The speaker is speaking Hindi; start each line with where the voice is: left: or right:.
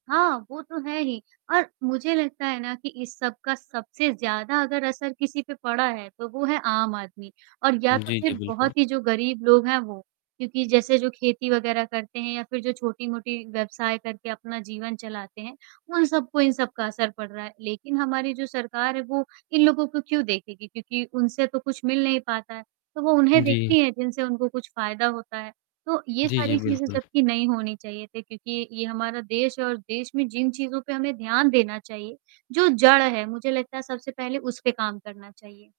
right: हाँ, वो तो है ही और मुझे लगता है ना कि इस सब का सबसे ज़्यादा अगर असर किसी पे पड़ा है, तो वो है आम आदमी और या
left: हुँ।
right: तो
left: जी, जी।
right: फ़िर
left: बिल्कुल।
right: बहुत ही जो गरीब लोग हैं वो। क्योंकि जैसे जो खेती वग़ैरह करते हैं या फ़िर जो छोटी-मोटी व्यवसाय करके अपना जीवन चलाते हैं, उन सबको इन सबका असर पड़ रहा है। लेक़िन हमारी जो सरकार है वो इन लोगों को क्यों देखेगी? क्योंकि उनसे तो कुछ मिल नहीं पाता है। तो, वो उन्हें
left: जी।
right: देखती है जिनसे उनको कुछ फ़ायदा होता है, तो ये
left: जी, जी।
right: सारी चीज़ें
left: बिल्कुल।
right: जबकि नहीं होनी चाहिए थी क्योंकि ये हमारा देश है और देश में जिन चीज़ों पे हमें ध्यान देना चाहिए जो जड़ हैं मुझे लगता है सबसे पहले उस पे काम करना चाहिए।